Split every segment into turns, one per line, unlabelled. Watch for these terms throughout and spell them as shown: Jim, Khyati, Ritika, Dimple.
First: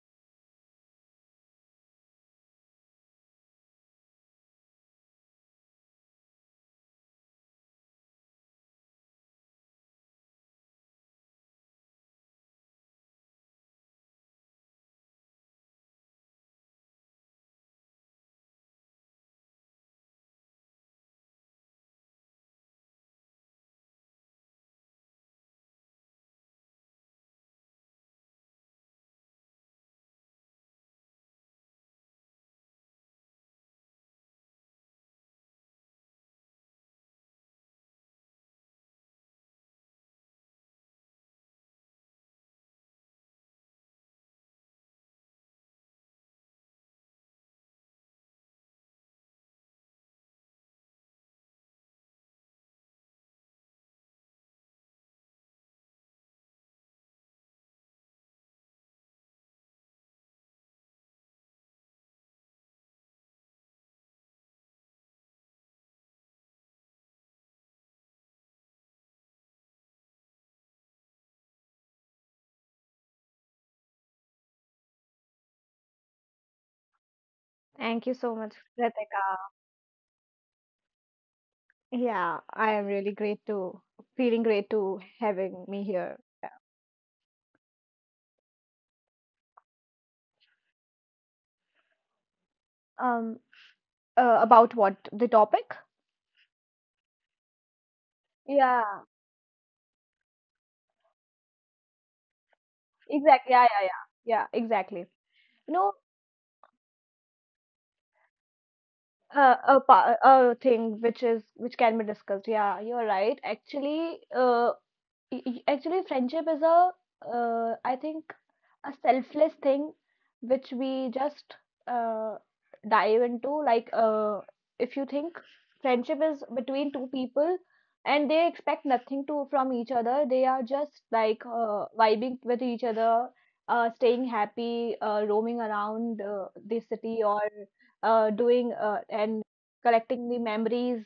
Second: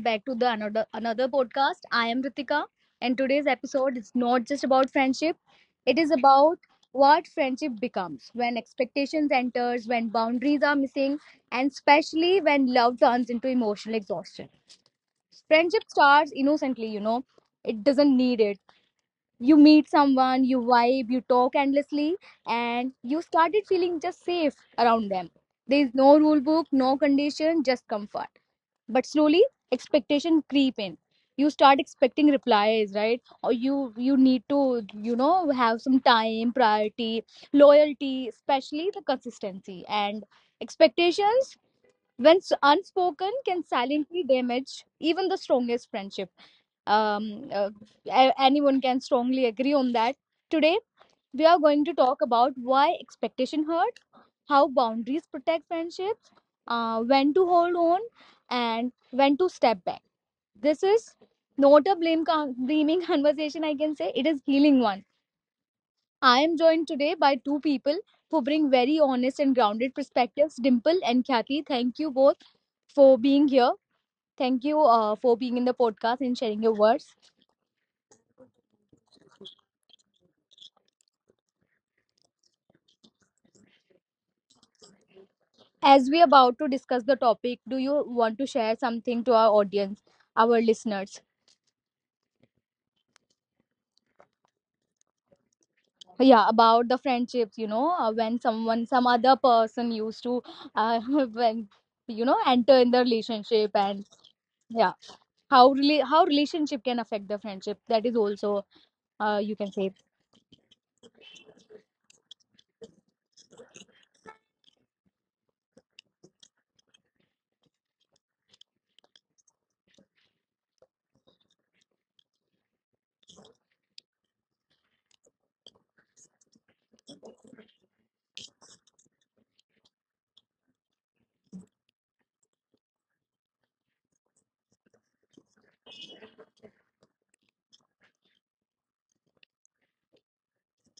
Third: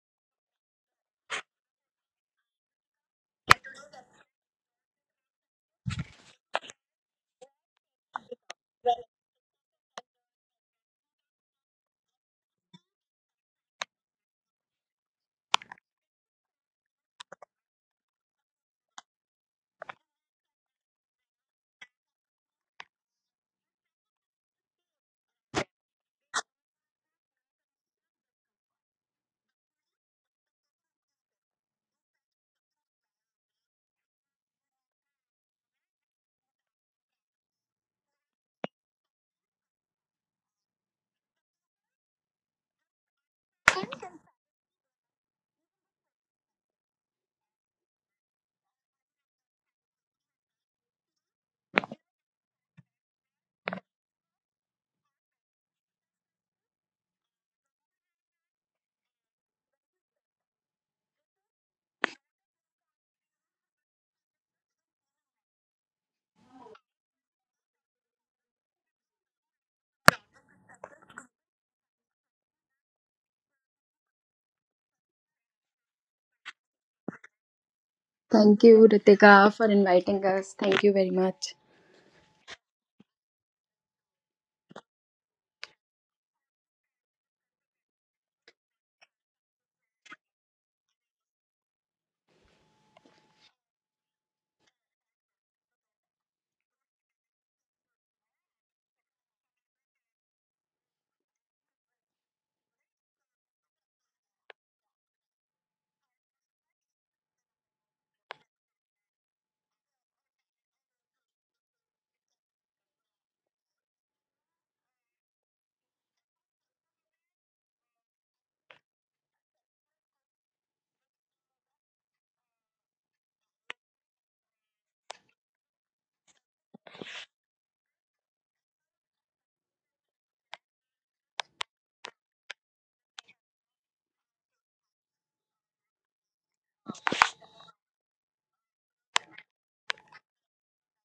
back to the another podcast. I am Ritika and today's episode is not just about friendship. It is about what friendship becomes when expectations enters, when boundaries are missing, and especially when love turns into emotional exhaustion. Friendship starts innocently, It doesn't need it. You meet someone, you vibe, you talk endlessly, and you started feeling just safe around them. There is no rule book, no condition, just comfort, but slowly expectation creep in. You start expecting replies right, or you need to have some time, priority, loyalty, especially the consistency. And expectations, when unspoken, can silently damage even the strongest friendship. um uh, Anyone can strongly agree on that. Today we are going to talk about why expectation hurt, how boundaries protect friendships, when to hold on and when to step back. This is not a blaming conversation, I can say. It is healing one. I am joined today by two people who bring very honest and grounded perspectives, Dimple and Kathy. Thank you both for being here. Thank you for being in the podcast and sharing your words.
Thank you so much,
Thank you,
Ritika.
Ritika, for inviting us. Thank you very much.
Yeah, I am really great to feeling great to having me
As
here.
we are about to discuss the topic, do you want to share something to our audience, our listeners?
Um, about what the topic?
Yeah, about the friendships, when someone,
Yeah,
some other person used to, uh, when, enter in the
exactly. Yeah,
relationship
yeah, yeah,
and
yeah,
yeah.
exactly. You know,
How relationship can affect the friendship, that is also, you can say.
a thing which can be discussed. Yeah, you're right. Actually, friendship is a I think a selfless thing which we just uh, dive into, like, if you think friendship is between two people and they expect nothing to from each other. They are just, like, vibing with each other, staying happy, roaming around, the city, or doing and collecting the memories.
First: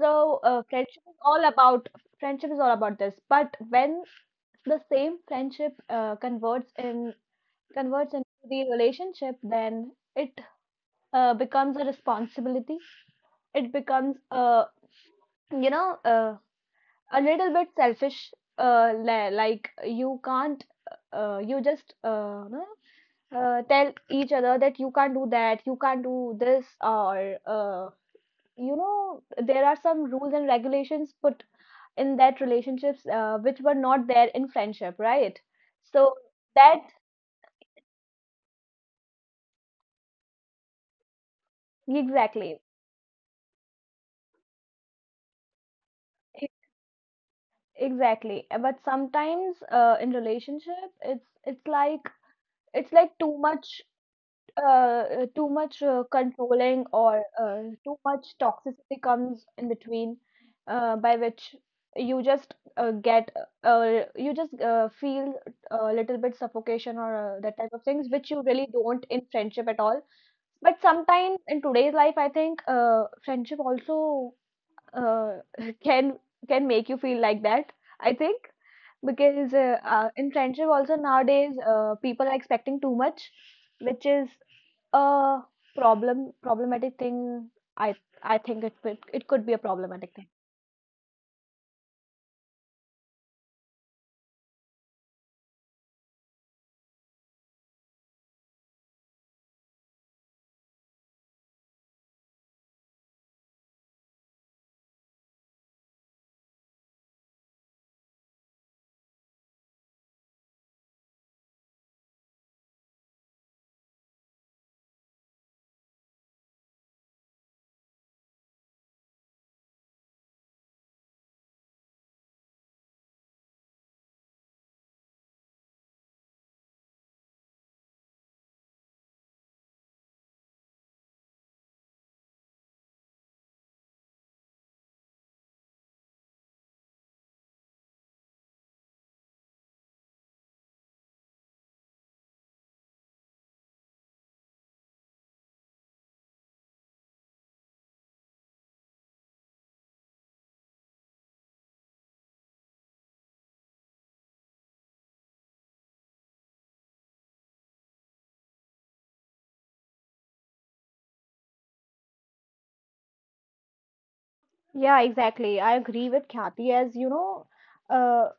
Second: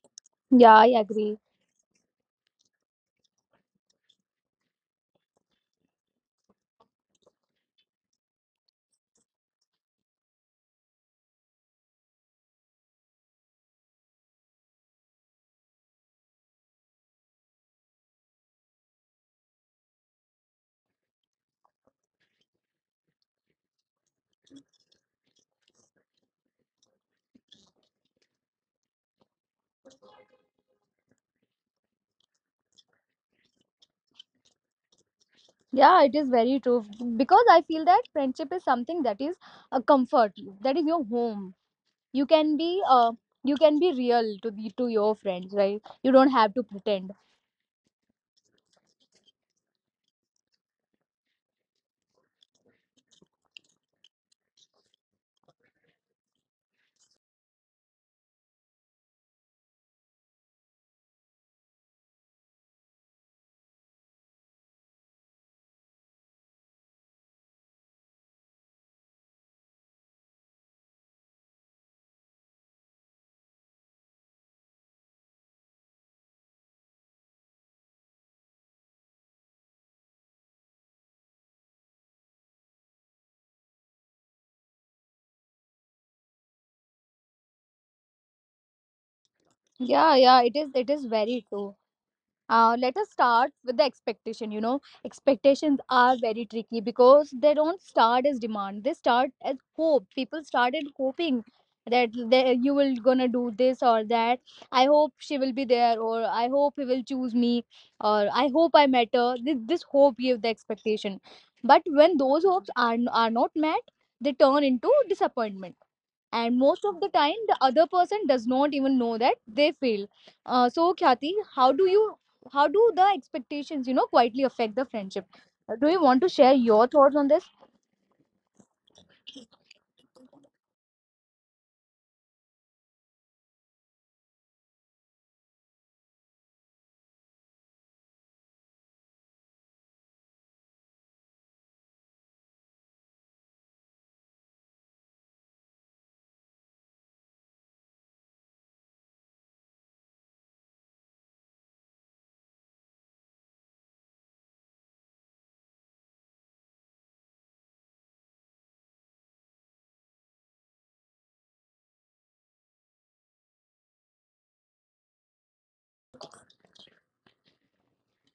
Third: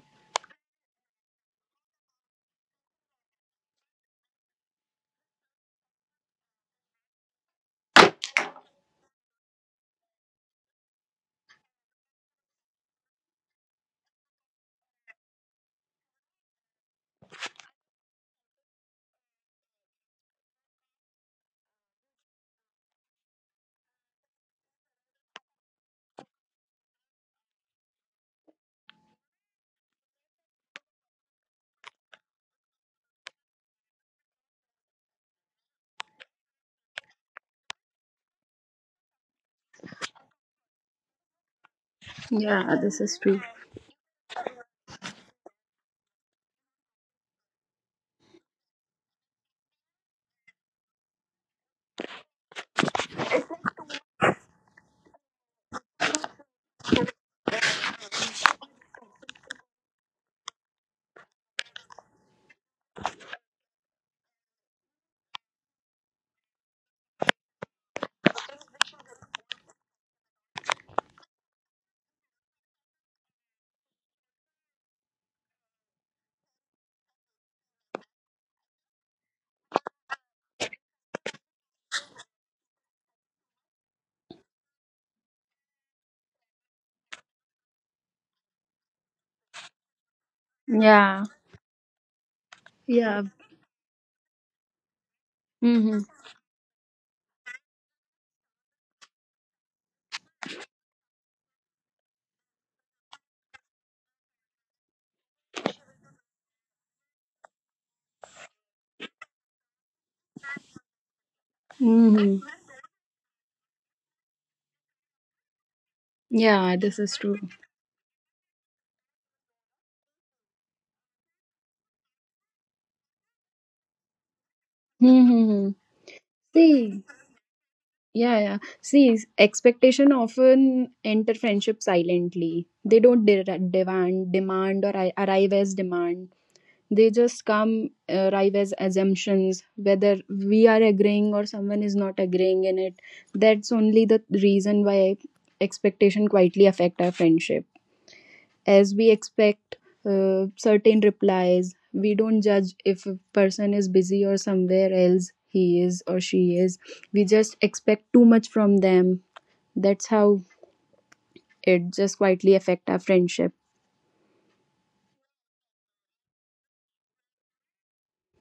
So,
Yeah, I
friendship is
agree.
all about friendship is all about this. But when the same friendship converts into the relationship, then it becomes a responsibility. It becomes a you know a little bit selfish. Like, you can't, you just no, tell each other that you can't do that, you can't do this, or, there are some rules and regulations put in that relationships, which were not there in friendship, right?
Yeah,
so
it is very
that
true. Because I feel that friendship is something that is a comfort, that is your home. You can
exactly
be
Yeah, this is true.
you can be real to the, to your friends, right? You don't
e-
have to pretend.
exactly. But sometimes, in relationship it's like too much, too much, controlling, or too much toxicity comes in between, by which you just, get you just, feel a little bit suffocation, or that type of things, which you really don't in friendship at all. But sometimes in today's life, I think friendship also uh, can can make you feel like that. I think because, in friendship also nowadays, people are expecting too much, which is a problematic thing. I I think it could be a problematic
Yeah,
thing.
yeah, it is
Yeah,
very true. Let us
yeah.
start with the expectation. You know, expectations
Mm-hmm.
are very tricky because they don't start as demand, they start as hope. People started hoping that they, you will gonna do this or that. I hope she will be there, or I hope he will choose me, or I hope I met her. This hope gives the expectation, but when
Mm-hmm.
those hopes are not met, they turn into disappointment. And
Yeah,
most
this
of the
is true.
time the other person does not even know that they fail. So Khyati, how do you, how do the expectations, quietly affect the friendship?
Mm-hmm.
Do you want to share your
See,
thoughts on this?
yeah, yeah. See, expectation often enter friendship silently. They don't demand or arrive as demand. They just come arrive as assumptions, whether we are agreeing or someone is not agreeing in it. That's only the reason why expectation quietly affect our friendship. As we expect certain replies, we don't judge if a person is busy or somewhere else he is or she is. We just expect too much from them. That's how it just quietly affect our friendship.
Yeah, exactly. I agree with Kathy. As you know, uh,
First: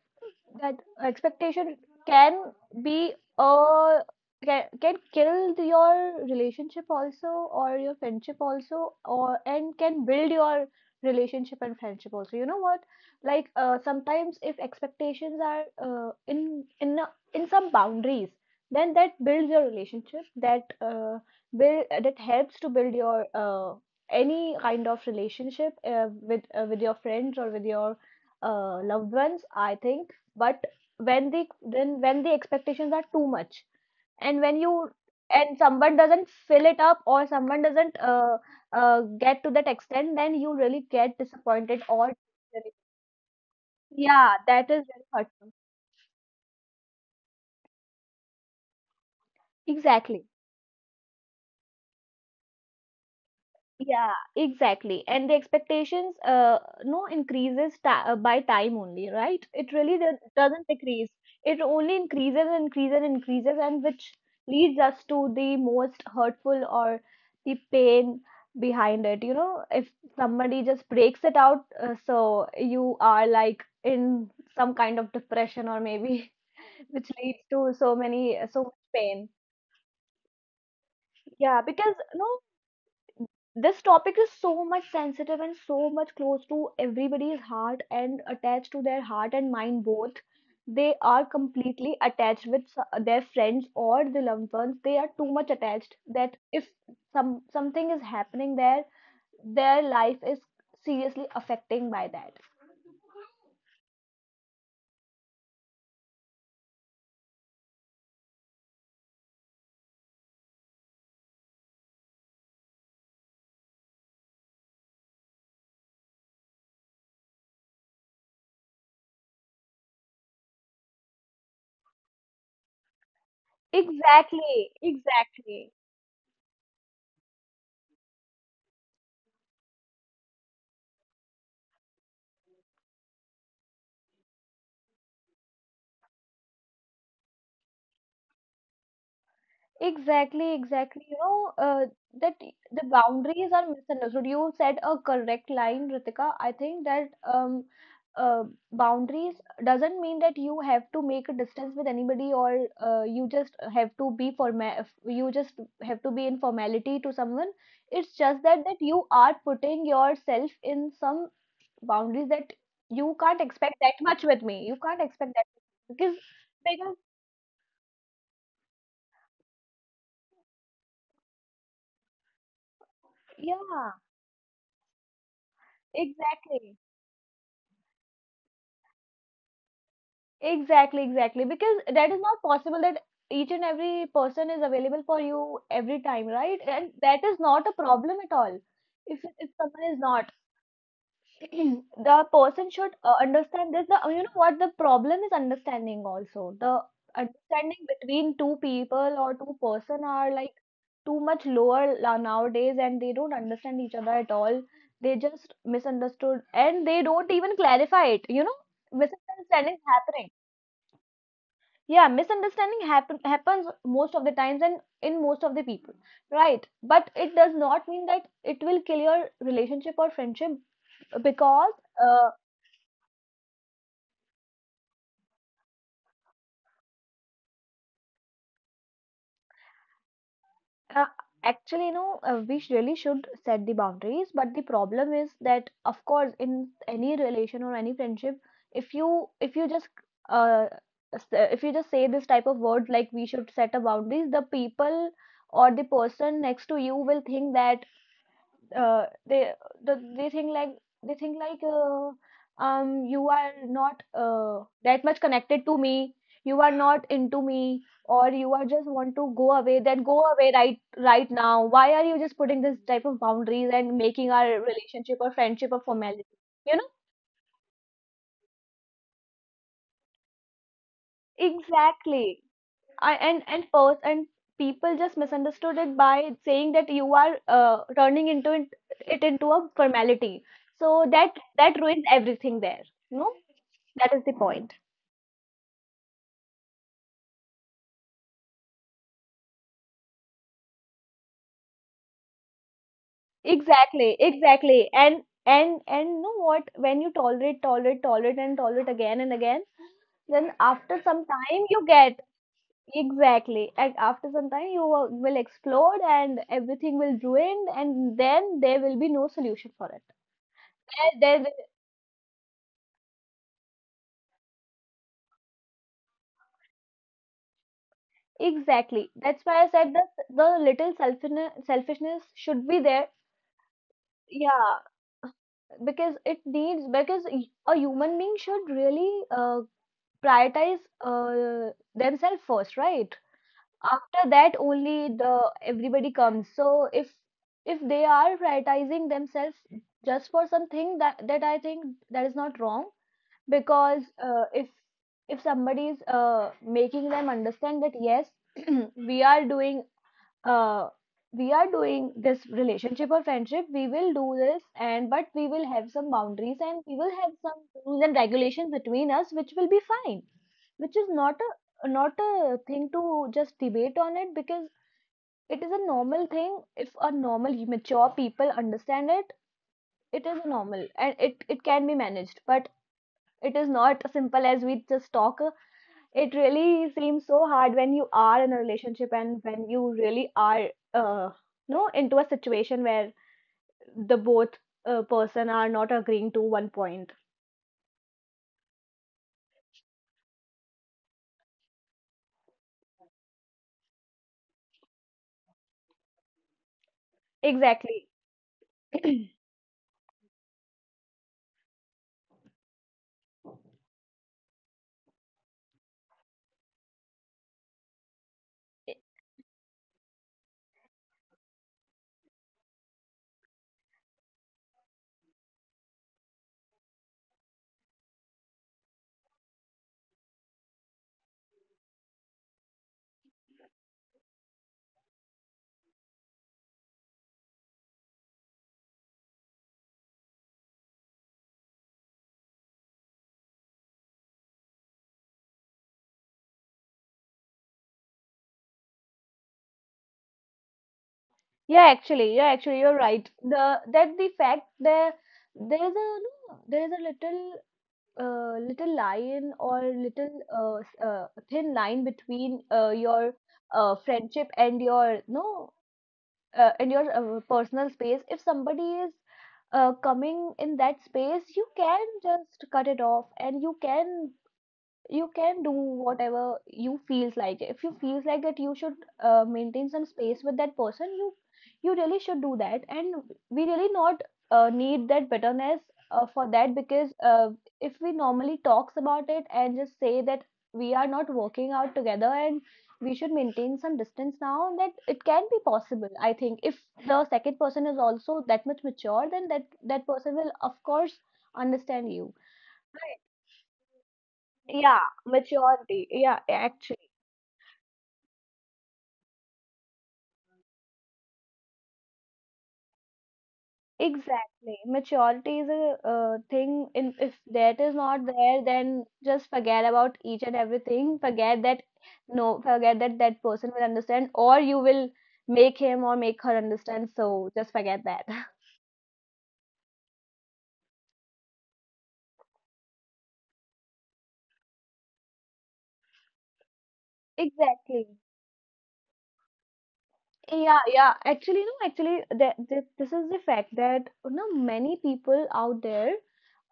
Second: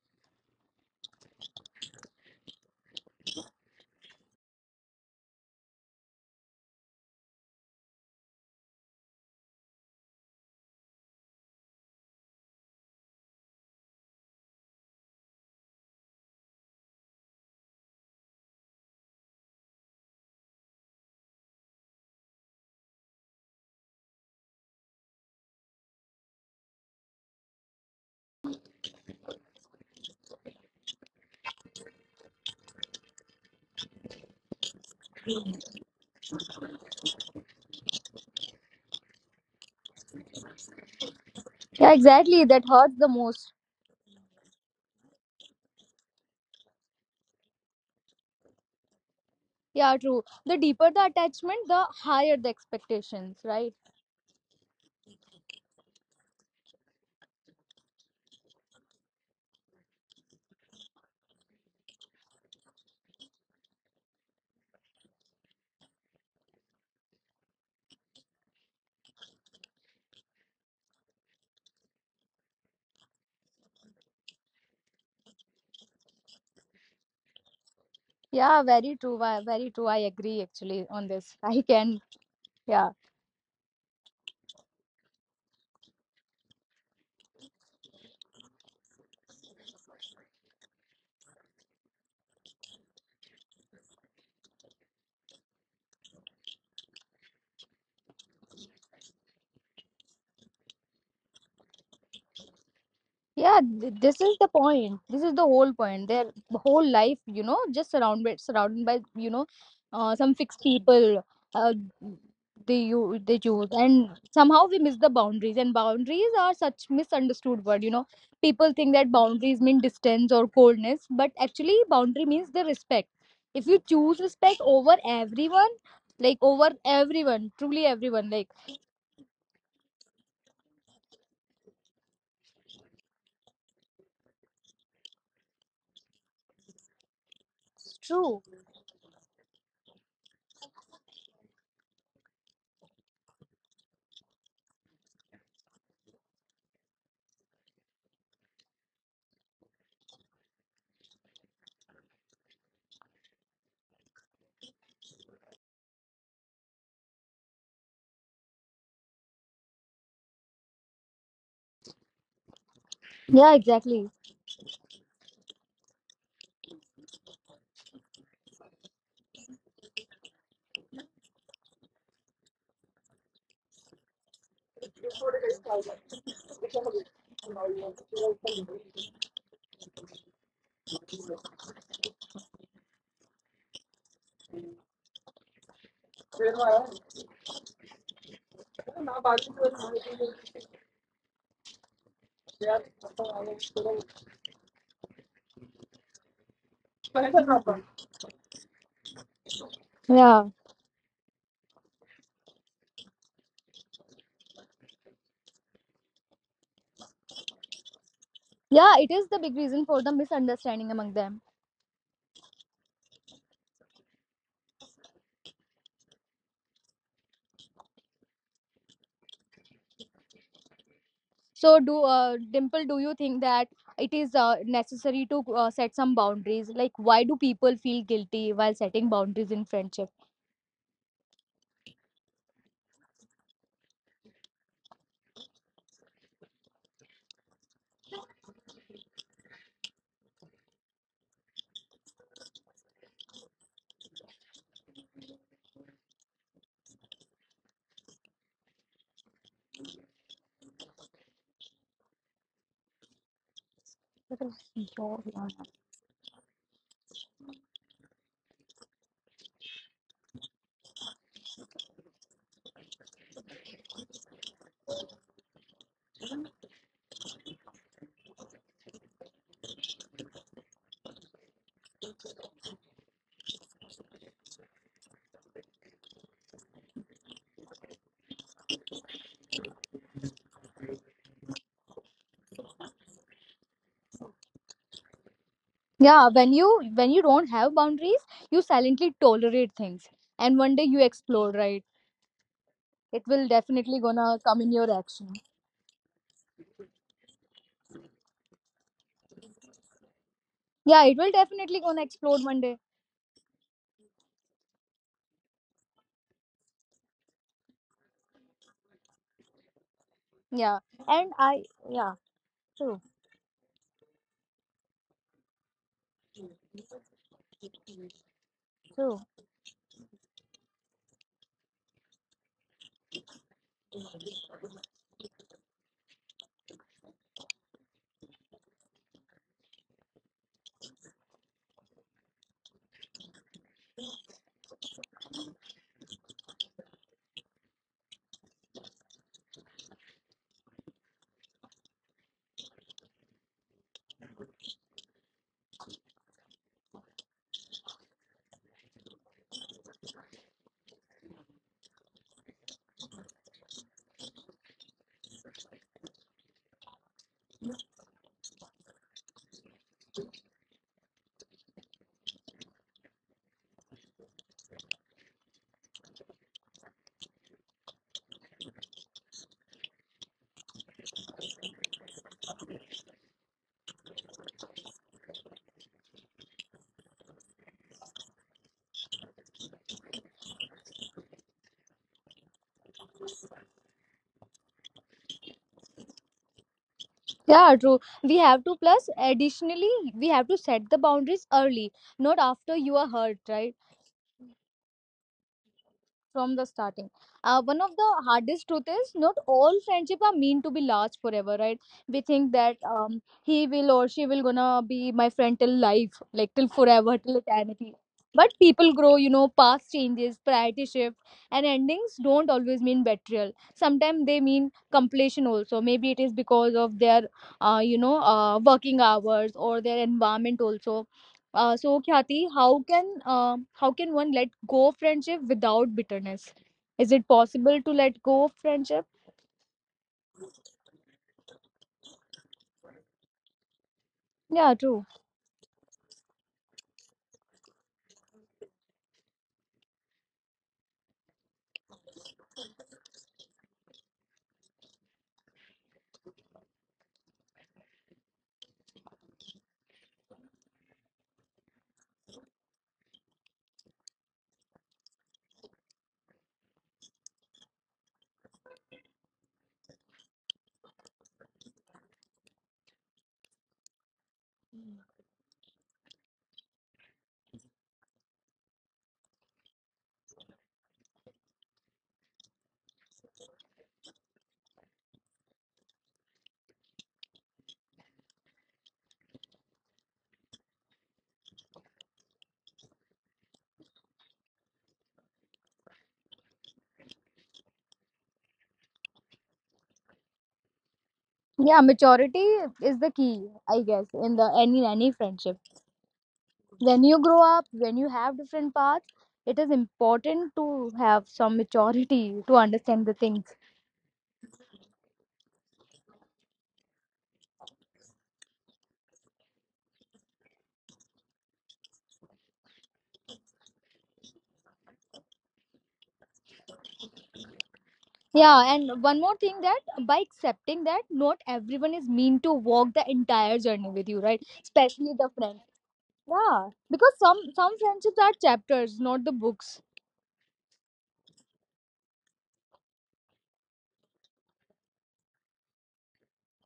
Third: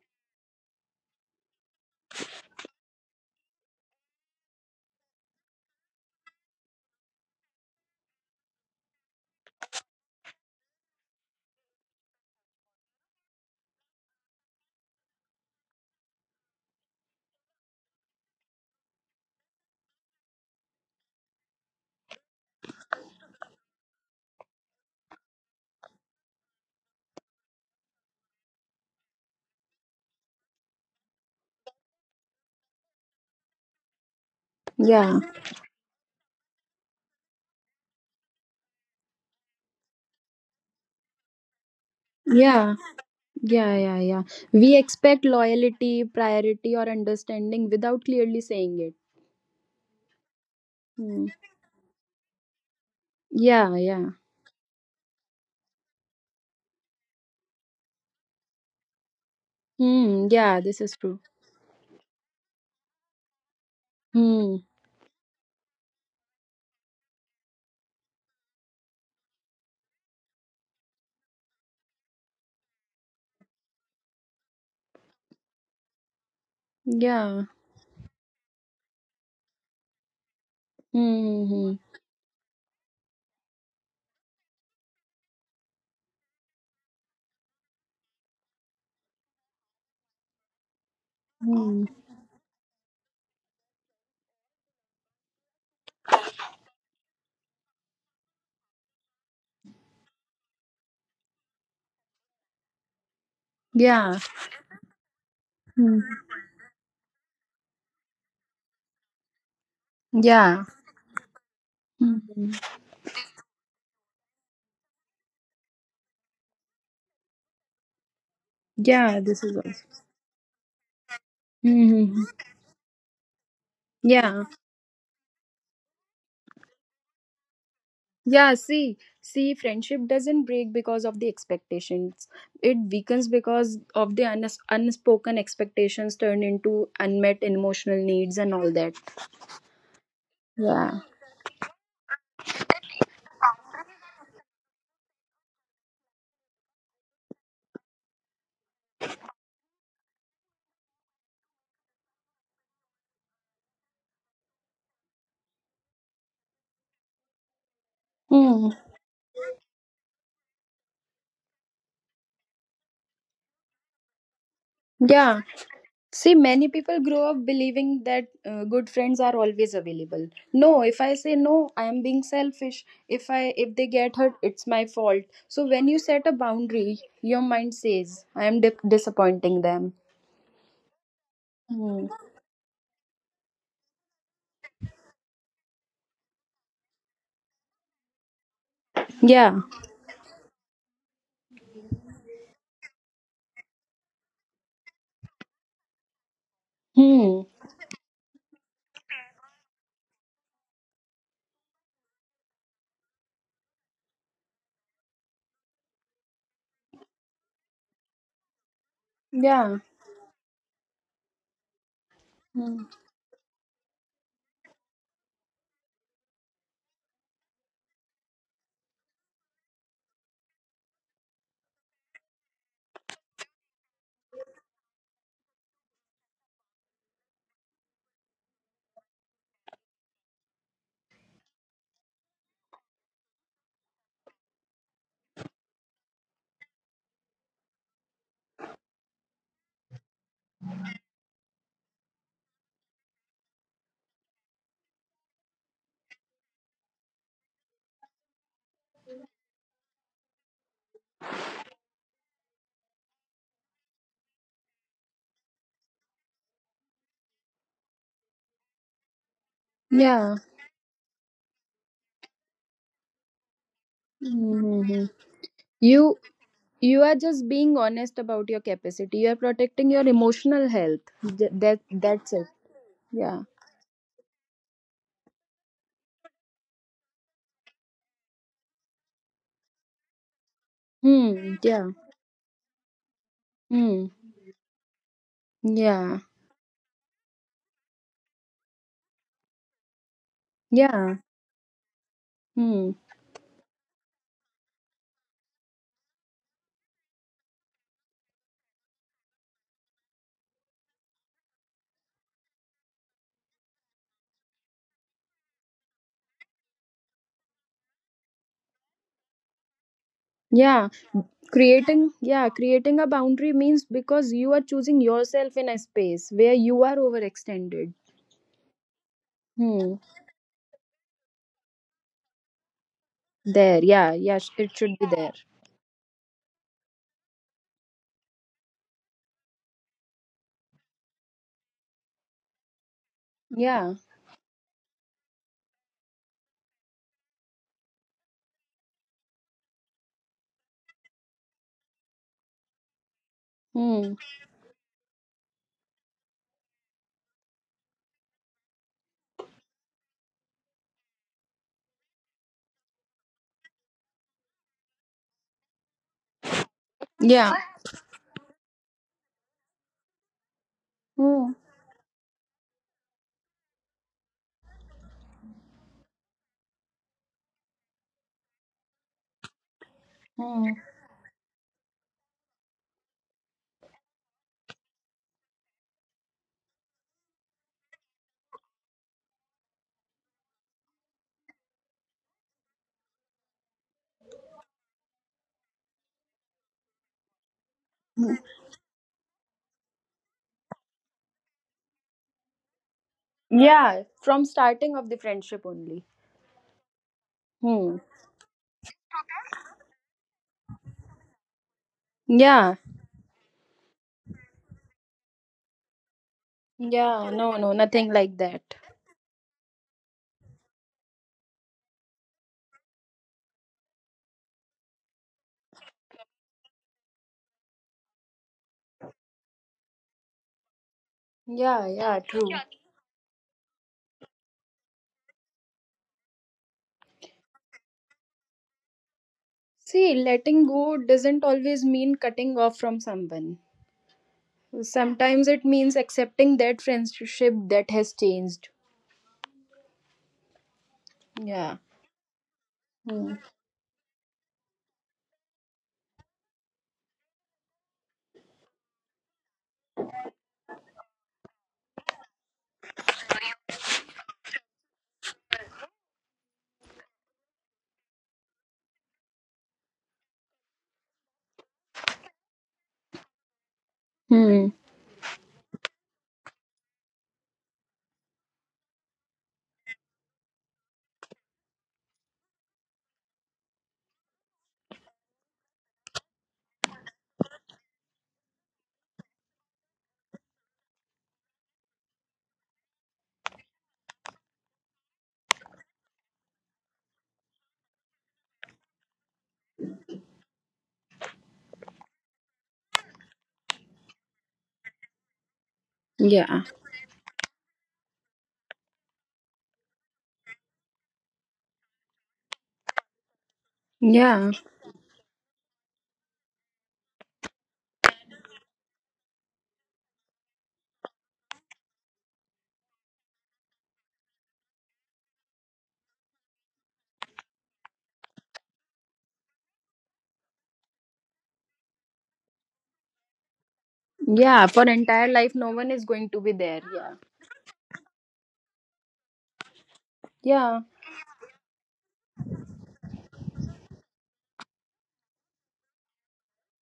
that expectation can be a can kill your relationship also, or your friendship also, or and can build your relationship and friendship also, you know what. Like, sometimes if expectations are, in some boundaries, then that builds your relationship, that, build that helps to build your, any kind of relationship, with your friends or with your, loved ones, I think. But when the expectations are too much, and when you
Yeah,
and someone doesn't fill it up, or someone doesn't, get to that extent, then you really get disappointed.
Yeah,
Or
exactly. That
yeah.
hurts the most.
Yeah, yeah, yeah.
yeah,
We
that is very
expect
hurtful.
loyalty, priority, or understanding without clearly saying it.
Yeah, true.
Exactly.
The deeper the
Hmm.
attachment, the higher the expectations,
Yeah,
right?
yeah.
Yeah, exactly. And the expectations, no, increases, ta by time only, right? It really
Hmm. Yeah,
doesn't
this is
decrease.
true.
It only increases and increases and increases, and which
Hmm.
leads us to the most hurtful, or the pain behind it. You know, if somebody just breaks it out, so you are like in some kind of depression, or maybe, which leads
Yeah.
to so many so
Yeah,
much
very true.
pain.
Very true. I agree actually on this.
Hmm, hmm,
Yeah,
I
hmm.
because
can.
no
Yeah.
this topic is so much sensitive and so much close to everybody's heart, and attached to their heart and mind both. They are
Hmm.
completely attached with their friends or the loved ones. They are too much attached that if something is happening there, their life is seriously affecting by that.
Yeah,
Yeah.
this is the point. This is the whole
Hmm.
point. Their whole life, just surrounded by, some
Yeah.
fixed people. Uh,
Hmm.
they choose, and somehow we miss the boundaries. And boundaries are such misunderstood word. You know, people think
Yeah,
that
this is
boundaries
also.
mean distance or coldness, but actually,
Hmm.
boundary means the respect. If you choose
Yeah.
respect
Exactly,
over
exactly.
everyone, like over everyone, truly everyone,
Yeah.
like,
See, see, friendship doesn't break because of the expectations. It weakens because of the unspoken expectations turn into unmet emotional
it's
needs and
true.
all that.
Exactly,
Yeah.
exactly. You know, the boundaries are misunderstood. You said a correct line, Ritika. I think that, uh, boundaries doesn't mean that you have to make a distance with anybody, or, you just have to be formal. You just have to be in formality to someone. It's just that
Hmm.
that you are putting yourself in some boundaries, that you can't
Yeah,
expect that
exactly.
much with me. You can't expect
Yeah.
that because
See, many
because
people grow up believing that good friends are always available. No, if I say no, I am being selfish. If I if they
yeah,
get hurt, it's my fault. So when you set a
exactly.
boundary, your mind says, I am disappointing them.
Exactly, exactly. Because
Hmm.
that is not possible that each and every person is available for you every time, right? And that is not a problem at all. If
Yeah.
someone is not, the person should understand this. The, you know what the problem is, understanding also. The
Hmm.
understanding between two people or two-person are
Yeah.
like too much nowadays, and they don't understand each other at all. They just misunderstood, and they don't even clarify it. You know,
Yeah, it is the big
misunderstanding
Yeah.
is
reason for the
happening.
misunderstanding among them.
Yeah, misunderstanding
Hmm.
happens most of the times and in most of the people, right? But it does not mean that it will kill your relationship or friendship, because
So do,
uh,
Dimple, do you think that it is necessary to set some boundaries? Like, why do people feel guilty while setting boundaries in friendship?
uh, actually, you know, really should set the boundaries. But the problem is that of course in any relation or any friendship, if you just, uh, if you just say this type of word, like we should set a boundaries, the people or the person next to you will think that, uh, they they think like, they think like uh, you are not, that much connected to me. You are not into me, or you are just want to go away, then go
Yeah.
away, right, right now. Why are you just putting this type of boundaries and making our
Hmm.
relationship or friendship a
You
formality? You
you are just being honest about your capacity. You are protecting your emotional health.
know,
That that's
exactly.
it.
I
Yeah.
and pers and people just misunderstood it by saying that you are, it into a formality. So that
Hmm.
that
Yeah.
ruins everything there. No,
Hmm.
that is the point.
Yeah,
Yeah, when you, when you don't have boundaries, you silently tolerate things, and one day you
yeah,
explode, right?
hmm,
It will definitely
Exactly,
gonna come in
exactly.
your action.
And you know what? When you tolerate, tolerate, tolerate, and tolerate again and again, then after
Yeah, it
some
will
time you
definitely gonna
get
explode one day.
exactly. And after some time you will explode, and everything will ruin, and then there will be no solution for it.
yeah.
Yeah. And
There
I,
Creating,
yeah,
yeah, creating a
true,
boundary means because you are choosing yourself in a space where you are overextended.
Exactly.
true.
That's why I
Hmm.
said that the little selfishness should be there.
There, yeah, yeah, it
Yeah,
should be there.
because it needs because a human being should really, prioritize, themselves first, right?
Yeah,
After that, only the everybody comes. So if they are prioritizing themselves just for something, that that I think that is not wrong, because,
hmm,
if somebody is, making them understand that yes, we are doing, uh, we are doing this relationship or friendship, we will do this, and but we will have some boundaries, and we will have
yeah,
some rules and regulations between us, which will be fine. Which is
hmm,
not a thing to just debate on it, because it is a normal thing. If a normal mature people understand it, it is
hmm.
normal, and it can be managed. But it is not simple as we just talk. It really seems so hard when you are in a relationship, and when you really are, uh, no, into a situation where the both, person are not agreeing to one point.
Yeah, true. We have to, plus, additionally, we have to set the boundaries early, not after you are hurt, right?
Yeah, from starting of the friendship only.
From the starting. One
Hmm.
of
Exactly.
the hardest truth is not all friendship are meant to be large forever, right? We think
Yeah,
that he will or she will gonna be my friend till life, like till forever,
yeah,
till
no, no,
eternity.
nothing like
But
that.
people grow, you know, past changes, priority shift, and endings don't always mean betrayal. Sometimes they mean completion. Also maybe it is because of their working hours or their environment also.
Yeah,
So
yeah, true.
Khyati, how can, how can one let go of friendship without bitterness? Is it possible to let go of friendship?
See, letting go doesn't always mean cutting off from someone.
Yeah, true.
Sometimes it means accepting that friendship that has changed. Yeah.
Yeah, actually, you're right.
Hmm.
The That the fact there is a no, there is a little, little line or little, thin line between, your, friendship and your no and your, personal space. If somebody is, coming in that space, you can just cut it off, and
Hmm.
you can do whatever you feels like. If you feels like that you should, maintain some space with that person, you really should do that. And we really not, need that bitterness, for that, because, if we normally talks about it and just say that we are not working out together, and we should maintain some distance now, that it can be possible, I think. If the second person is also that much mature, then that that person will of course
Yeah,
understand you.
maturity is the key, I guess, in the any
Yeah,
any friendship.
maturity. Yeah,
Yeah.
actually,
When you grow up, when you have different paths, it is important to have some maturity to understand the things.
Yeah.
exactly. Maturity is a, thing in. If that is not there, then just forget about each and everything. Forget that no, forget that that person will understand, or you will make him or make her understand. So just forget that.
Yeah, and one more thing, that by accepting that not everyone is mean to walk the entire journey with you, right?
Yeah. For
Especially
entire
the
life, no
friend.
one is going to be there.
Yeah,
Yeah.
because some
Exactly.
friendships are chapters, not the books.
Yeah.
Yeah, yeah. Actually, no, actually, this is the fact that you know many people out there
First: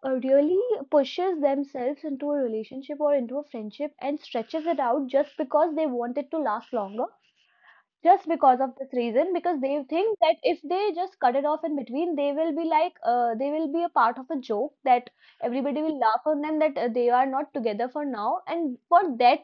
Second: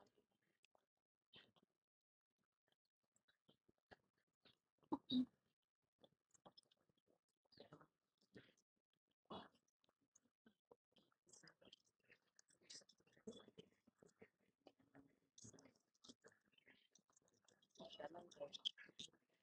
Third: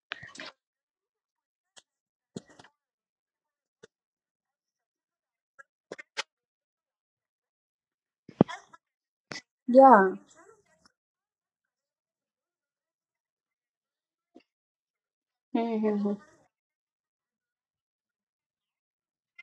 really pushes themselves into a relationship or into a friendship and stretches it out just because they want it to last longer, just because of this reason, because they
Yeah.
think that if they just cut it off in between they will be like they will be a part of a joke that everybody will
Mm-hmm.
laugh on them that they are not together for now, and for that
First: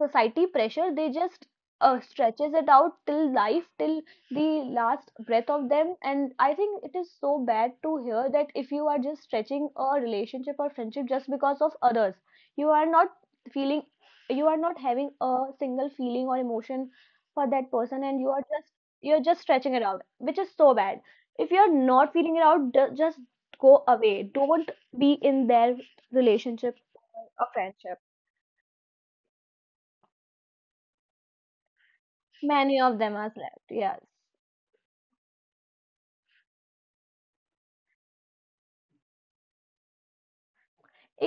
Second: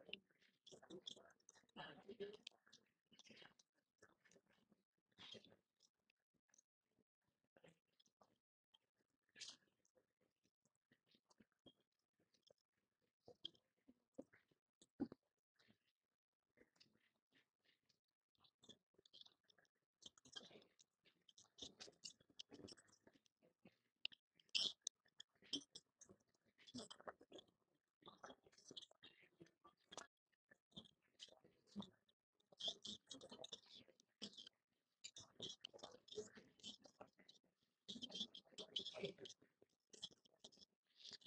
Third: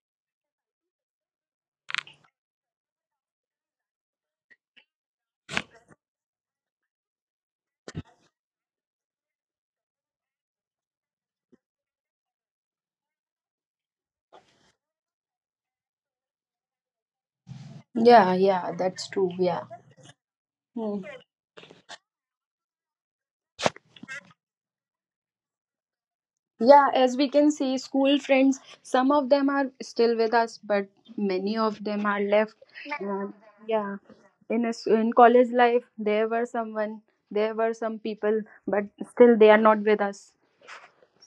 society pressure they just stretches it out till life, till the last breath of them. And I think it is so bad to hear that if you are just stretching a relationship or friendship just because of others, you are not feeling, you are not having a single feeling or emotion for that person, and you
Yeah.
are
Yeah.
just,
That's
you're
true.
just
Yeah.
stretching it out, which is so bad.
Hmm.
If you're not feeling it out, just go away, don't be in their relationship
Yeah. As we
or
can see,
friendship.
school friends, some of them are still with us, but many of them are left.
Many of them
Uh,
are left,
yeah.
yes,
In a, in college life, there were someone, there were some people, but still they are not with us.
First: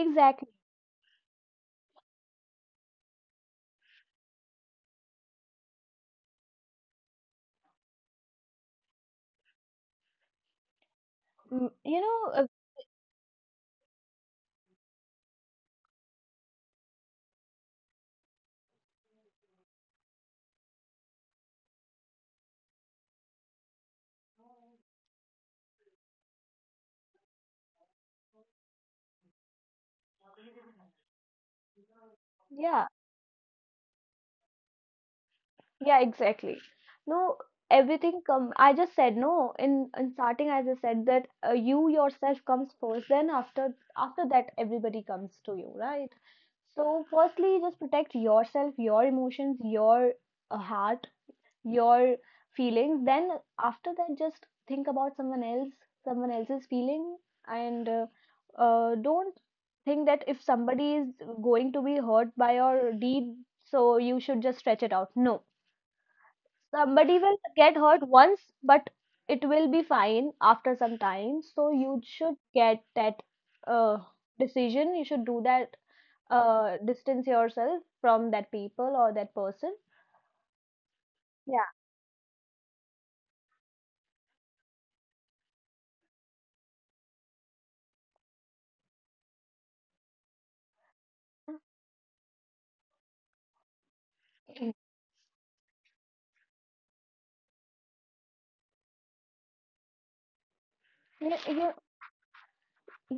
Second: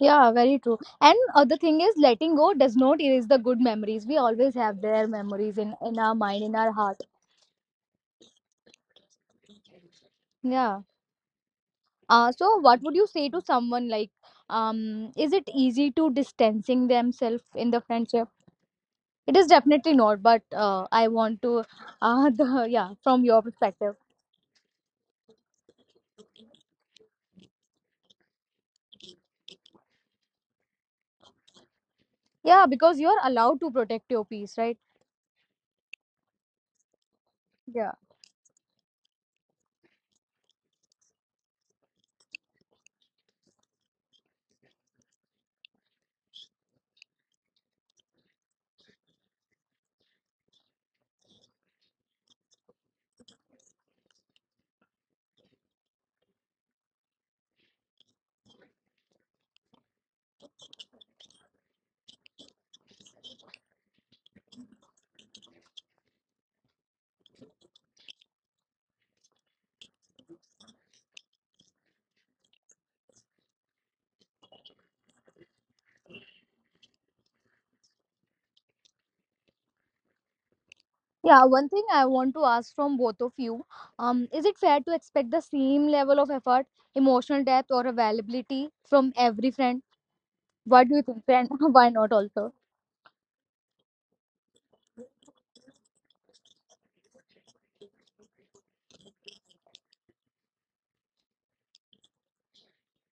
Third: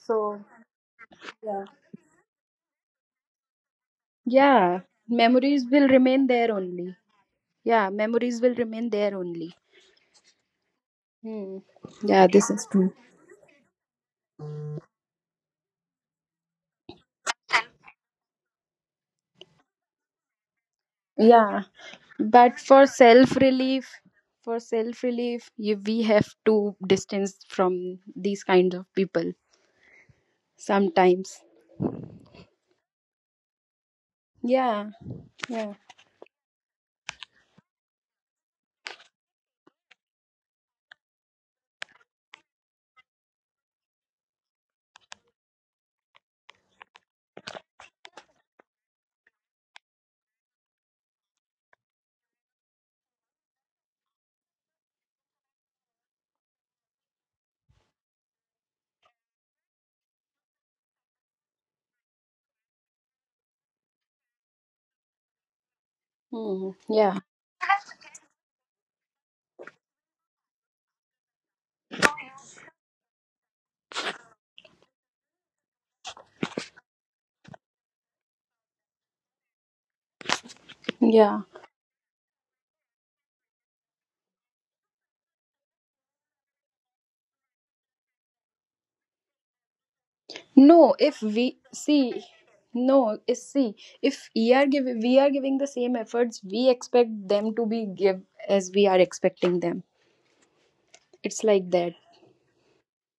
Yeah, very true. And the
yeah.
thing is, letting go does not erase the good memories. We always have
Yeah,
their memories
memories
in
will
in our
remain
mind,
there
in our
only.
heart.
Yeah, memories will remain there only.
Yeah.
Hmm.
You
Yeah,
know,
this
So
is
what
true.
would you say to someone like, is it easy to distancing themselves in the friendship? It is definitely not, but I want
Yeah,
to,
but
the yeah, from your perspective.
for self relief, you we have to distance from these kinds of people sometimes.
Yeah,
yeah.
because you are allowed to protect your peace, right?
Yeah, yeah,
Yeah, exactly. No,
Yeah.
everything come. I just said no in starting. I just said that you yourself comes first. Then after, after that, everybody comes to you, right? So firstly, just protect yourself, your emotions, your heart, your feelings. Then after that, just think about someone else, someone else's feeling, and don't think that if somebody is going to be hurt by your deed, so you should just stretch it out. No,
hmm,
somebody
yeah,
will get hurt once, but it will be fine after some time. So you should get that uh, decision. You should do that. Distance yourself from that people or that person.
yeah.
Yeah,
Yeah.
one thing I want to ask from both of you, is it fair to expect the same level of effort, emotional depth, or availability from every friend? What
No,
do you
if
think, friend?
we
Why not
see,
also?
no, is see, if we are
Mm.
giving we are giving the same efforts, we expect them to be give as we are expecting them.
Yeah,
It's like
yeah,
that.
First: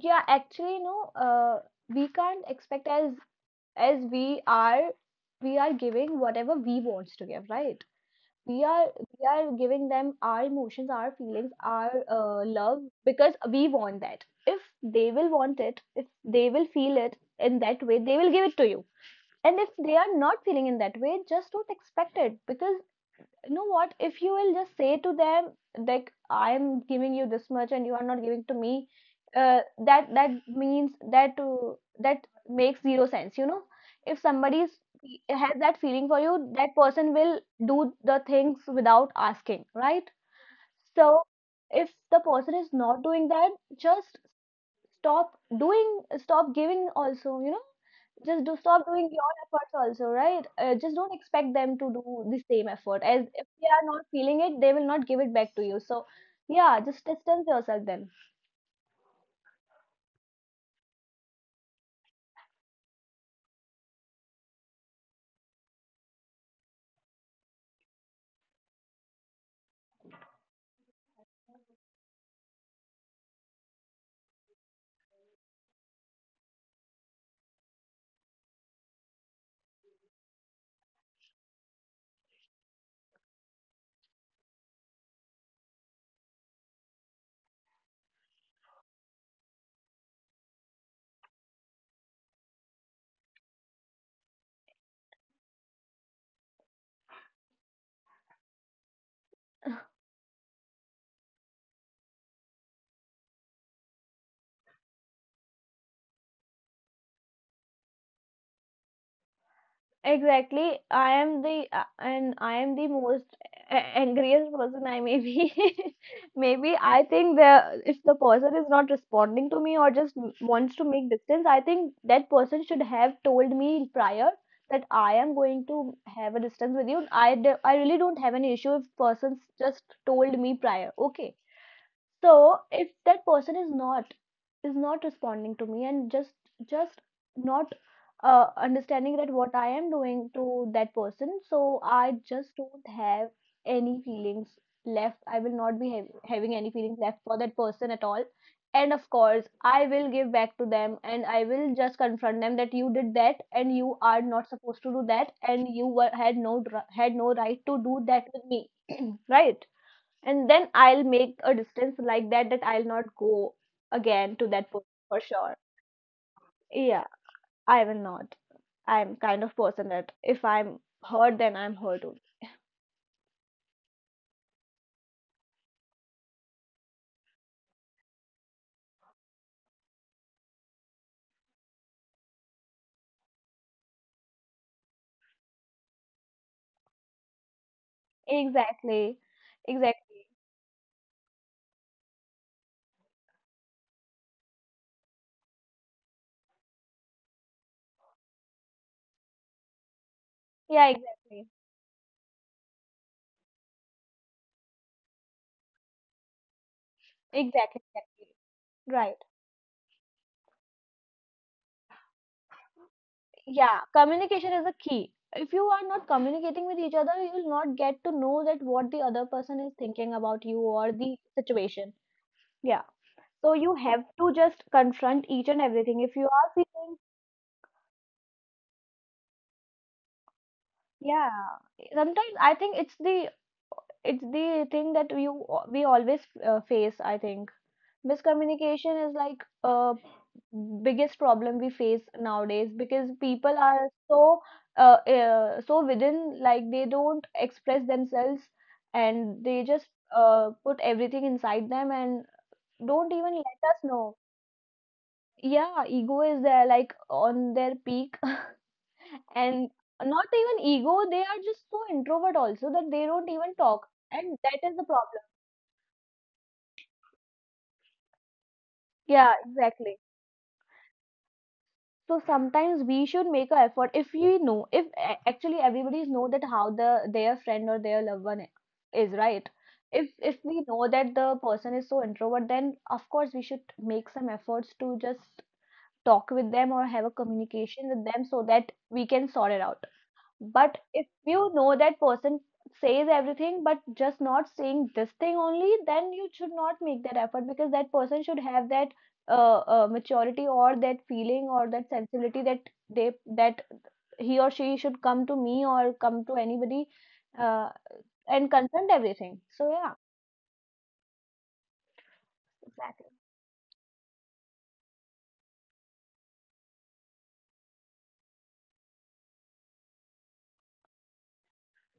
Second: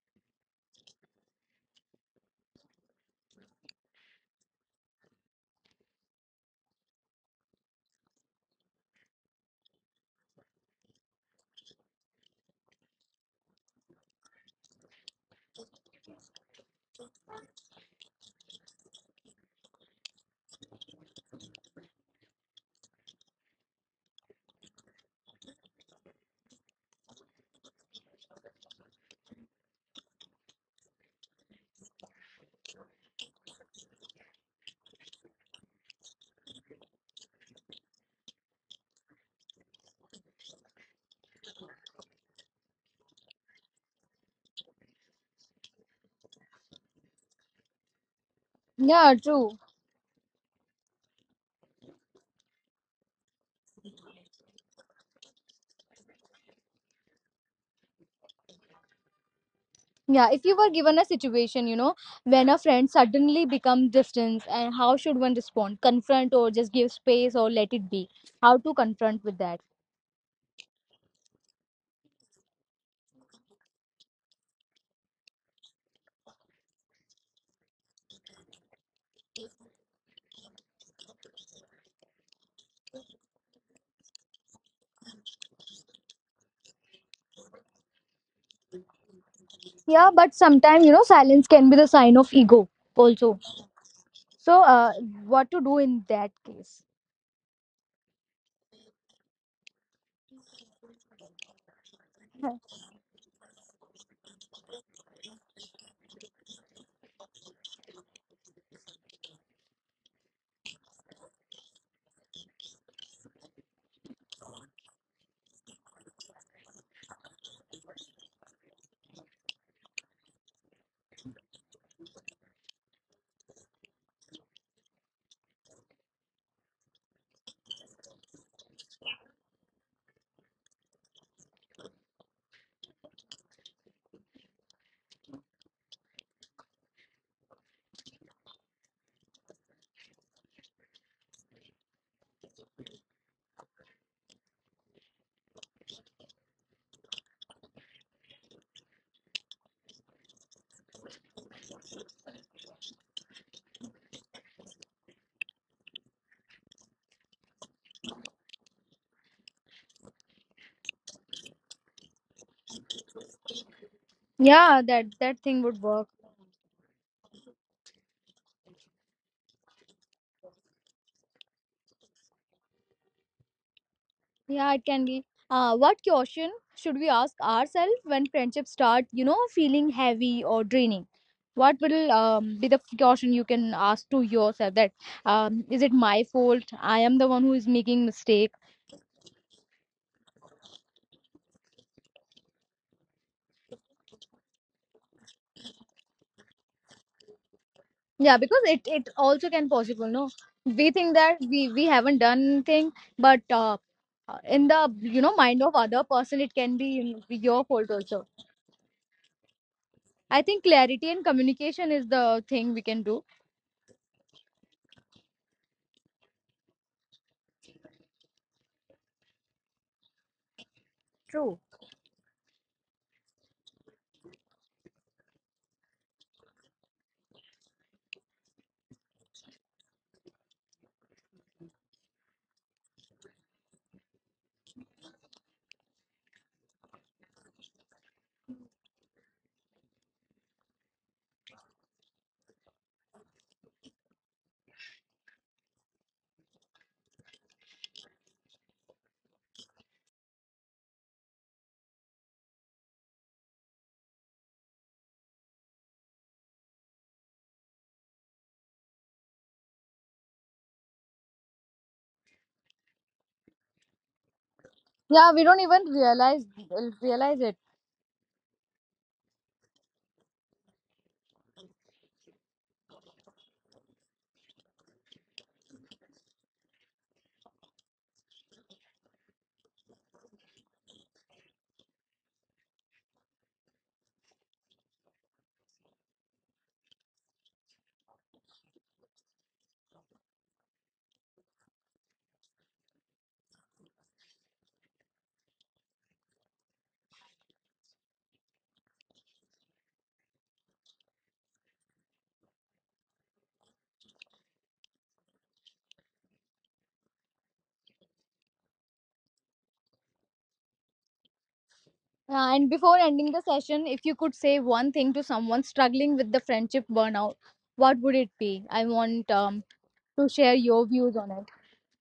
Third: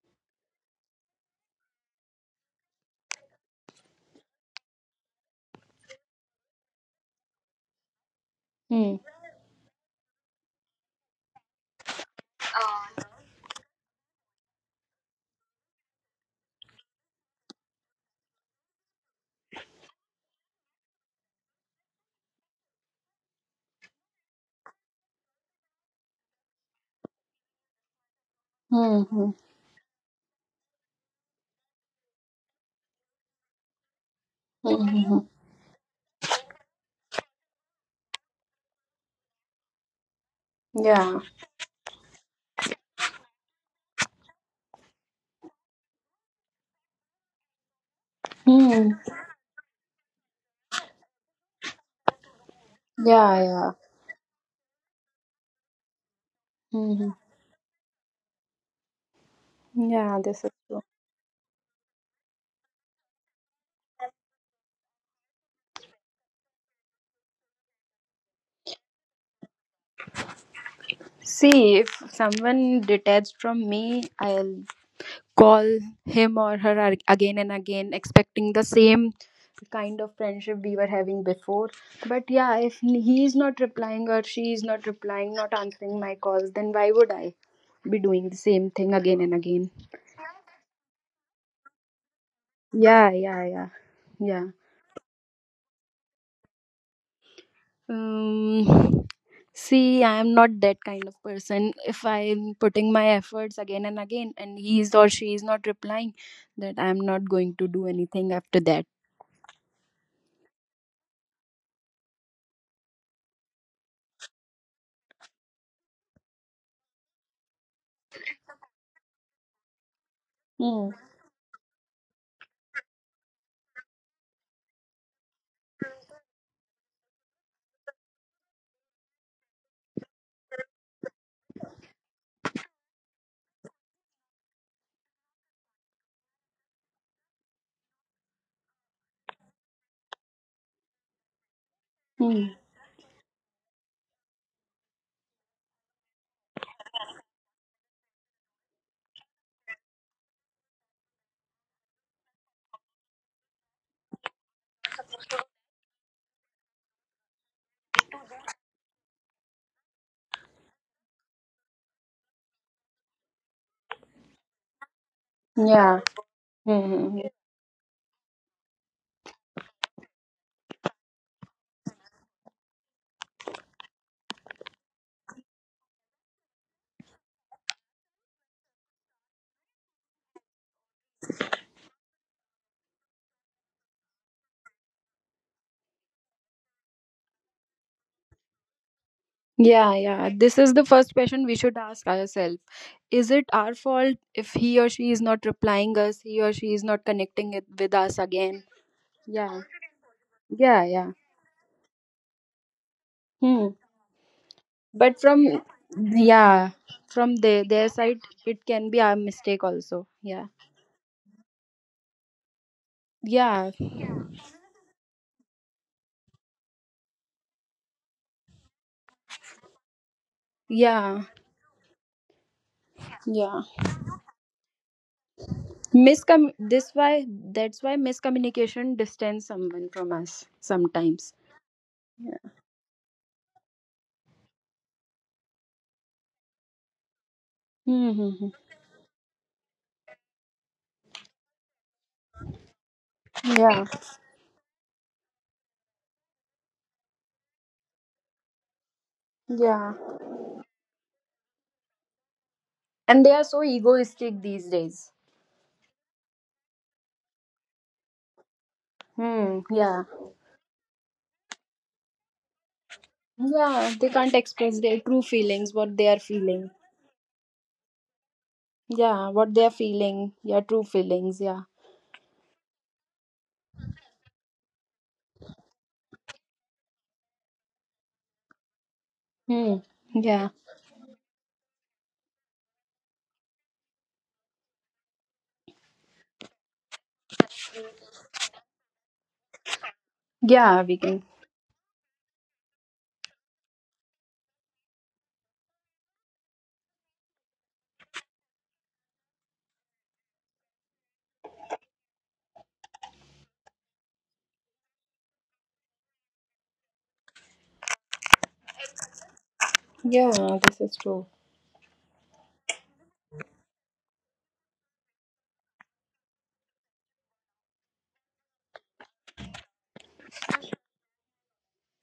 yeah, actually, no, we can't expect as we are, we are giving whatever we wants to give, right? we are
Hmm.
we are giving them our emotions, our feelings, our love, because we want that if they will want it, if they will feel it in that way, they will give it to you. And if they are not feeling in that way, just don't expect it. Because you know what? If you will just say to them, like, I'm giving you this much and you are not giving to me,
Hmm. Hmm.
uh, that means that that makes zero sense, you know? If somebody is-
Hmm. Hmm, hmm.
Has that feeling for you, that person will do the things without asking, right?
Yeah.
So if the person is not doing that, just stop doing, stop giving also, you know? Just do stop
Hmm.
doing
Yeah,
your
true.
efforts also, right? Just don't expect them to do the same effort, as
Yeah.
if they
Yeah.
are not feeling it they will not give it back to you. So yeah, just
Hmm.
distance yourself then.
Hmm. Yeah.
Yeah,
This
if
is
you were
true.
given a situation, you know, when a friend suddenly becomes distant, and how should one respond? Confront, or just give space, or let it be? How to confront with that?
See, if someone detached from me, I'll call him or her again and again, expecting the same kind of friendship we were having before. But yeah, if he is not replying or she is not replying, not answering my calls, then why would I be doing the same thing again and again?
Yeah, but sometimes, you know, silence can be the sign of ego
Yeah,
also.
yeah, yeah, yeah.
So, what to do in that case?
Um, see, I am not that kind of person. If I am putting my efforts again and again, and he is or she is not replying, that I am not going to do anything after that.
Exactly. I am the and I am the most angriest person I may be. Maybe I think the if the person is not responding to me or just wants to
Hmm.
make distance, I think that person should have told me prior that I am going to have a distance with you. I really don't have any issue if person's just told me prior. Okay, so if that person is not, is not responding to me and just not understanding that what I am doing to that person, so I
Hmm.
just don't have any feelings left. I will not be having any feelings left for that person at all. And of course I will give back to them, and I will just confront them that you did that, and you are not supposed to do that, and you were, had no had no right to do that with me, right? And then I'll make a distance like that, that I'll not go again to that
Yeah,
person
that
for
that
sure.
thing would
Yeah.
work.
Yeah,
Hmm.
I will not. I'm kind of person that if I'm hurt, then I'm hurt. Only.
Yeah, it can be. What question should we ask ourselves when friendships start, you know, feeling heavy or draining? What will be the question you can ask to yourself that, is it my fault? I am the one who is making mistake.
Exactly,
Yeah,
exactly.
yeah. This is the first question we should ask ourselves. Is it our fault if he or she is not replying us, he or she is not connecting it with us
Yeah, because
again?
it also
Yeah,
can possible. No,
yeah,
Yeah,
we
yeah.
think that
exactly,
we haven't done thing, but
Hmm.
in the,
But
you know, mind
from
of other person, it
yeah,
can be, you know,
from
your
exactly,
their
fault
side,
also.
exactly.
it can be our
Right.
mistake also.
I
Yeah,
think clarity and communication is the thing we can do.
yeah,
Yeah, communication is a key. If you are not communicating with each other, you will not get to know that what the other person is thinking about you or the
yeah,
True.
situation. Yeah. So
yeah.
you have to just confront each and everything. If you
Miscom.
are
This
feeling.
why that's why miscommunication distance someone from us
Yeah,
sometimes. Yeah.
sometimes I think it's the, it's the thing that you we always face, I think.
Mm-hmm.
Miscommunication is like biggest problem we face nowadays, because people
Yeah.
are so so within, like, they don't express themselves, and they just
Yeah.
put everything inside them and don't
And they
even
are so
let us know.
egoistic these days.
Yeah, ego is there like on their peak,
Hmm.
and
Yeah.
not even ego, they are just so introvert also that they don't even talk,
Yeah. They can't
and that is
express
the
their true
problem.
Yeah, we don't
feelings,
even
what they are
realize
feeling.
realize it.
Yeah.
Yeah,
What they are
exactly.
feeling. Yeah. True feelings. Yeah.
So sometimes we should make an effort if we know, if actually everybody's know that how the their friend or their loved one is, right?
Hmm.
If
Yeah.
we know that the person is so introvert, then of course we should make some efforts to just talk with them or have a communication with them so that we can sort it out. But
Yeah. We
if
can.
you know that person says everything but just not saying this thing only, then you should not make that effort, because that person should have that maturity or that feeling or that sensibility that they that he or she should come to me or come to anybody uh, and confront everything. So yeah,
Yeah. This is true.
Yeah, and before
exactly.
ending the session, if you could say one thing to someone struggling with the friendship burnout, what would it be? I want to share your views on it.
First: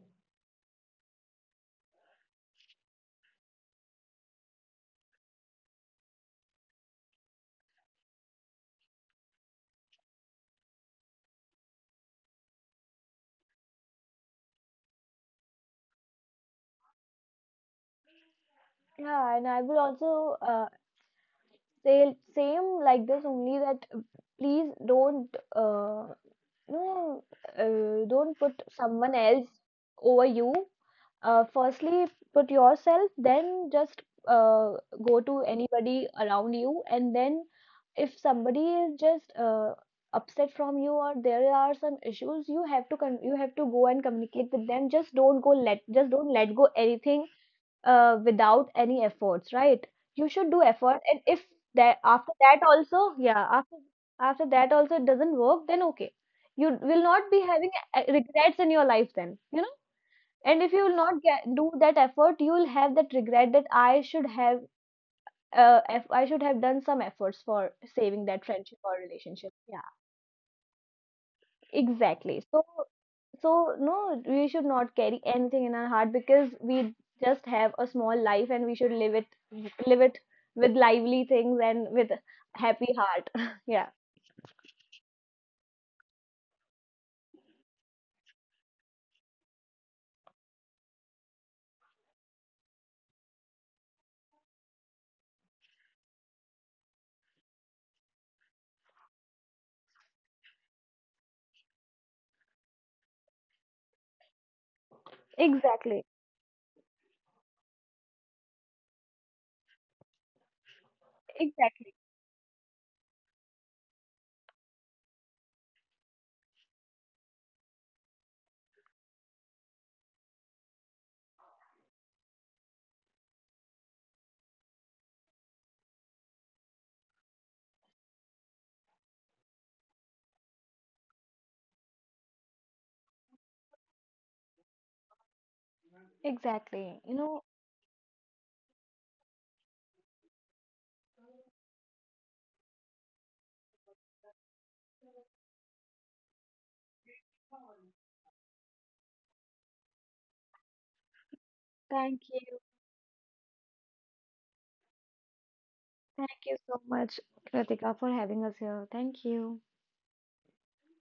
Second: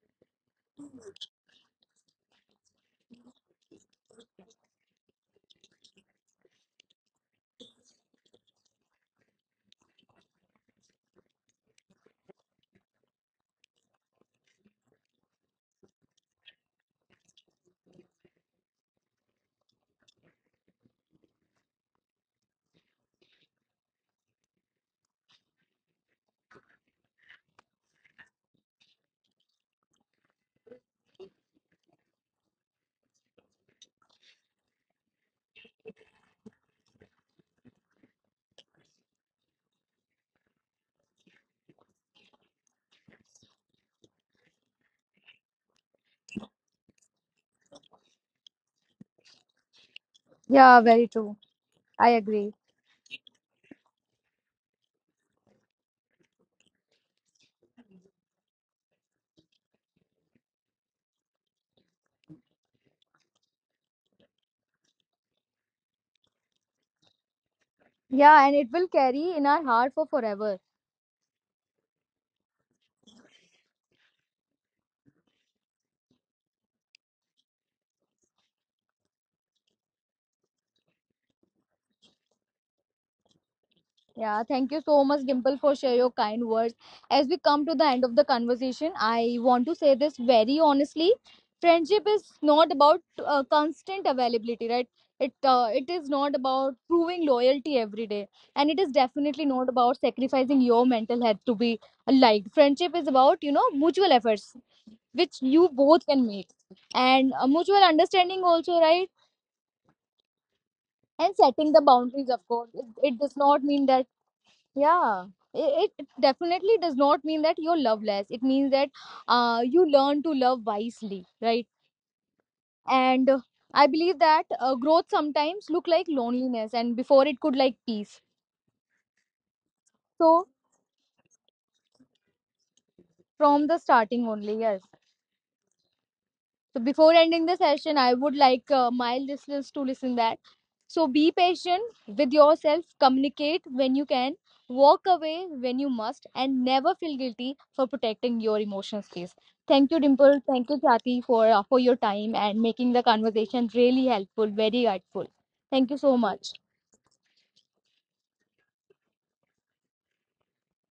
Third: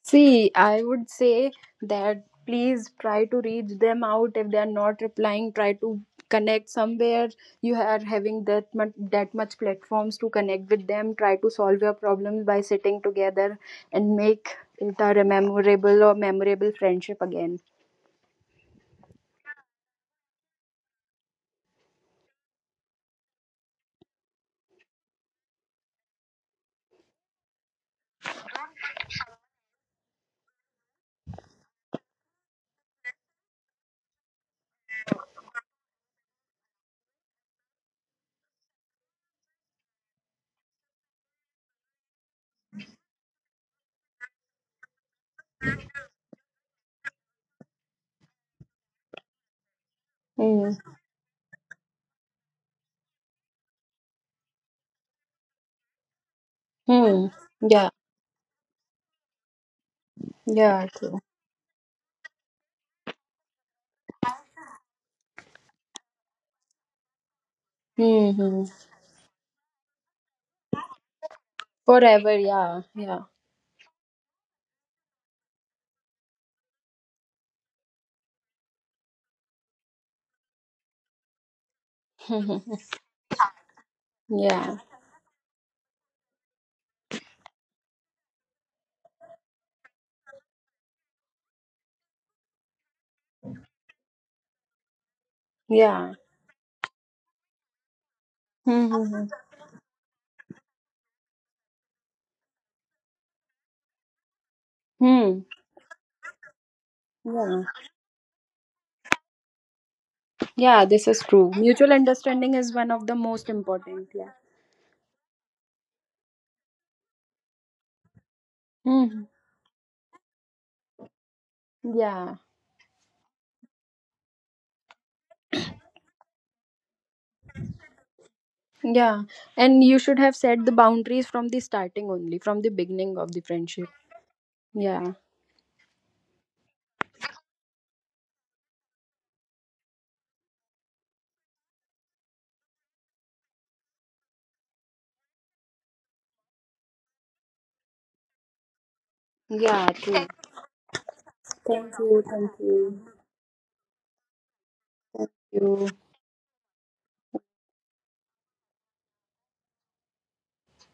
See, I would say that please try to reach them out if they are not replying. Try to connect somewhere. You are having that much that much platforms to connect with them. Try to solve your problems by sitting together and make it a memorable or memorable friendship again.
Yeah, and I would also say same like this only, that please don't no, don't put someone else over you. Firstly, put yourself, then just uh, go to anybody around you. And then, if somebody is just upset from you or there are some issues, you have to con you have to go and communicate with them. Just don't go let just don't let go anything without any efforts, right? You should do
Hmm.
Yeah,
effort,
very
and if
true.
that
I
after that
agree.
also, yeah, after, after that also it doesn't work, then okay, you will not be
Hmm.
having
Yeah.
regrets in your life then, you know. And if you will
Yeah.
not
True.
get, do that effort, you will have that regret that I should have, eff I should have done some efforts for saving that
Yeah, and
friendship
it
Hmm.
or
will carry
relationship.
in our
Yeah,
heart for forever.
exactly.
Forever.
So,
Yeah. Yeah.
so, no, we should not carry anything in our heart, because we just have a small life and we should live it with lively things and with happy heart. Yeah,
Yeah, thank you
Yeah.
so much, Dimple, for share your kind words. As we come to the end of the conversation, I want to say this very honestly. Friendship is not about constant availability, right? It, it is
Yeah.
not about proving loyalty every day, and it is
Hmm. Hmm.
definitely not about sacrificing your mental health to be liked. Friendship is about, you know, mutual efforts which you
Hmm.
exactly,
both can make, and mutual
Yeah.
understanding also, right?
Yeah,
And
this is
setting the
true.
exactly,
Mutual
boundaries, of course.
understanding
It,
is
it
one
does
of the
not
most
mean that,
important. Yeah.
yeah, it definitely does not mean that you're loveless. It means that
Hmm.
you learn to love wisely, right?
Yeah.
And I believe that growth sometimes look like loneliness and before it could like peace.
Yeah. And you should
So
have set the boundaries from the starting only, from the beginning of the
from the
friendship.
starting only, yes.
Yeah.
So
exactly. You
before
know,
ending the session, I would like my listeners to listen that. So be patient with yourself, communicate when you can, walk away when you must, and never feel guilty for protecting your emotional space.
Yeah,
Thank you,
true.
Dimple. Thank you, Chati, for your
Thank
thank
you.
time
Thank
you.
and making the
you.
conversation really helpful, very helpful.
Thank
Thank
you.
you so
Thank you
much.
so much, Kritika, for having us here. Thank you.